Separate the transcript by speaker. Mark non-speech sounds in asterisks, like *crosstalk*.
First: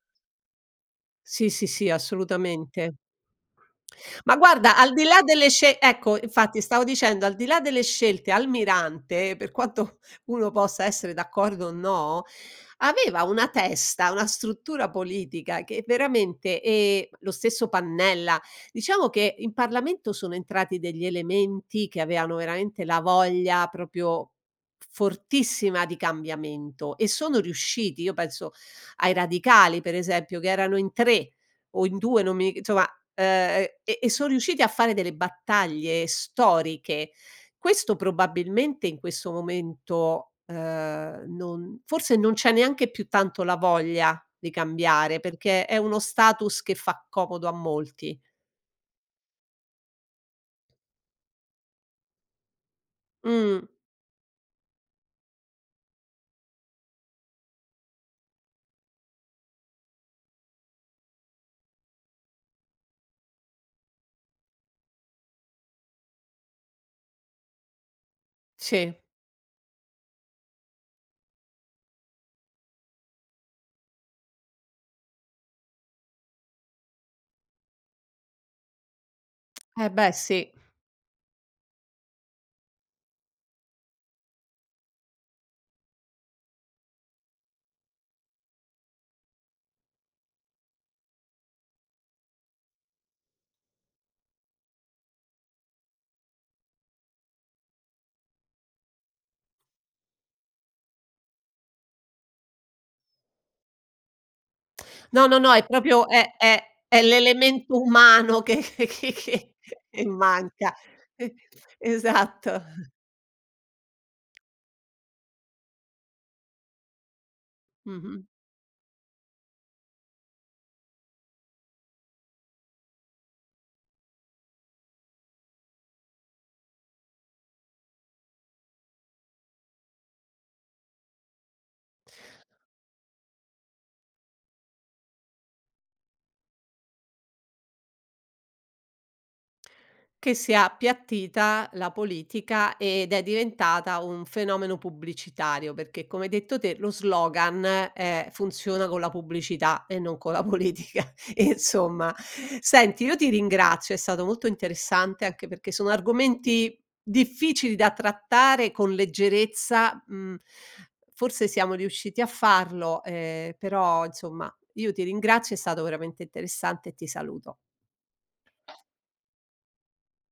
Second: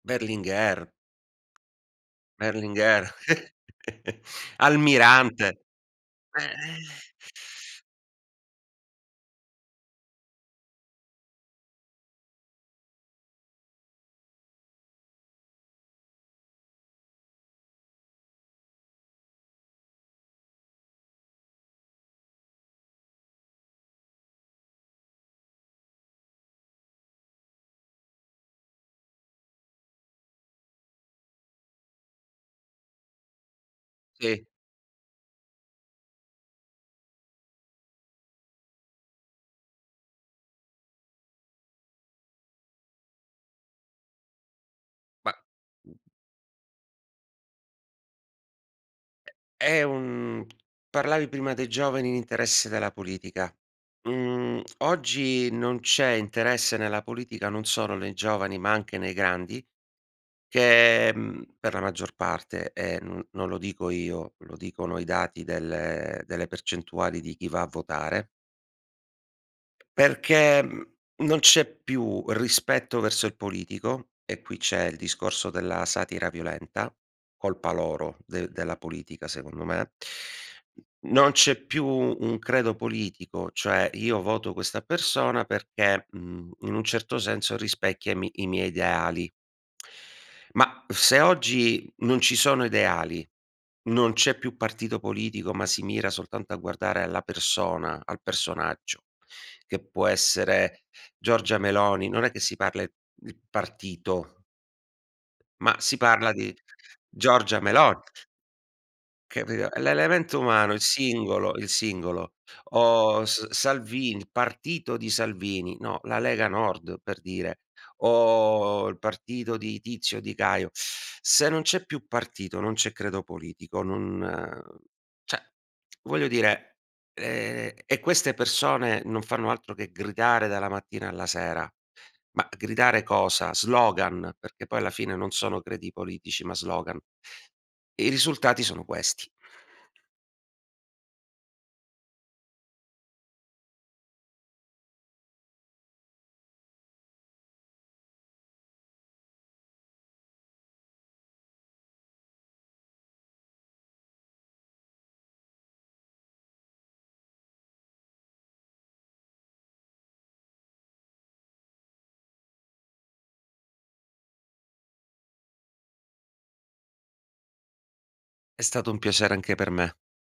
Speaker 1: Berlinguer.
Speaker 2: Sì, sì, sì, assolutamente.
Speaker 1: Berlinguer. *chuckles*
Speaker 2: Ma guarda, al di là delle
Speaker 1: Almirante.
Speaker 2: sce ecco, infatti
Speaker 1: Eh-eh.
Speaker 2: stavo
Speaker 1: *exhales*
Speaker 2: dicendo, al di là delle scelte, Almirante, per quanto uno possa essere d'accordo o no, aveva una testa, una struttura politica che veramente e lo stesso Pannella. Diciamo che in Parlamento sono entrati degli elementi, che avevano veramente la voglia proprio fortissima di cambiamento e sono riusciti. Io penso ai Radicali per esempio, che erano in 3 o in 2, non mi ig insomma, uhm, e e so
Speaker 1: Sì.
Speaker 2: riusciti a fare delle battaglie storiche. Questo probabilmente in questo momento, uhm, non forse non c'è neanche più tanto la voglia di cambiare,
Speaker 1: Ba
Speaker 2: perché è uno status che fa comodo a molti.
Speaker 1: È un parlavi prima dei giovani in interesse della politica.
Speaker 2: Mh.
Speaker 1: Mhmm, oggi non c'è interesse nella politica, non solo nei giovani, ma anche nei grandi che, mhmm, per la maggior parte e no non lo dico io, lo dicono i dati delle delle percentuali di chi va a votare.
Speaker 2: Sì.
Speaker 1: Perché, mhmm, non c'è più rispetto verso il politico. E qui c'è il discorso della satira violenta. Colpa loro de della politica, secondo
Speaker 2: Eh,
Speaker 1: me.
Speaker 2: beh! Sì.
Speaker 1: Non c'è più un credo politico. Cioè io voto questa persona perché, mhmm, in un certo senso rispecchia i mi i miei ideali. Ma se oggi non ci sono ideali, non c'è più partito politico, ma si mira soltanto a guardare alla persona, al personaggio, che può essere Giorgia Meloni, non è che si parla il partito.
Speaker 2: No, no, no, è
Speaker 1: Ma si
Speaker 2: proprio
Speaker 1: parla
Speaker 2: è
Speaker 1: di
Speaker 2: è è
Speaker 1: Giorgia
Speaker 2: l'elemento
Speaker 1: Melo
Speaker 2: umano che
Speaker 1: Capito?
Speaker 2: *chuckles*
Speaker 1: È
Speaker 2: e
Speaker 1: l'elemento
Speaker 2: manca.
Speaker 1: umano, il singolo il singolo.
Speaker 2: Esatto.
Speaker 1: O S Salvini, il partito di Salvini, no, la Lega Nord per dire,
Speaker 2: Mh-mh.
Speaker 1: o il partito di Tizio, di Caio. Se non c'è più partito, non c'è credo politico, non uhm, cioè voglio dire ehm, e queste persone non fanno altro che gridare dalla mattina alla sera. Ma gridare cosa? Slogan, perché poi alla fine non sono credi politici, ma slogan. I risultati sono questi.
Speaker 2: Che sia appiattita la politica ed è diventata un fenomeno pubblicitario, perché come hai detto te, lo slogan, eh, funziona con la pubblicità e no co' la politica e insomma. Senti, io ti ringrazio, è stato molto interessante, anche perché sono argomenti difficili da trattare con leggerezza, mhmm. Forse siamo riusciti a farlo e però, insomma, io ti ringrazio, è stato veramente interessante e ti saluto.
Speaker 1: È stato un piacere anche per me.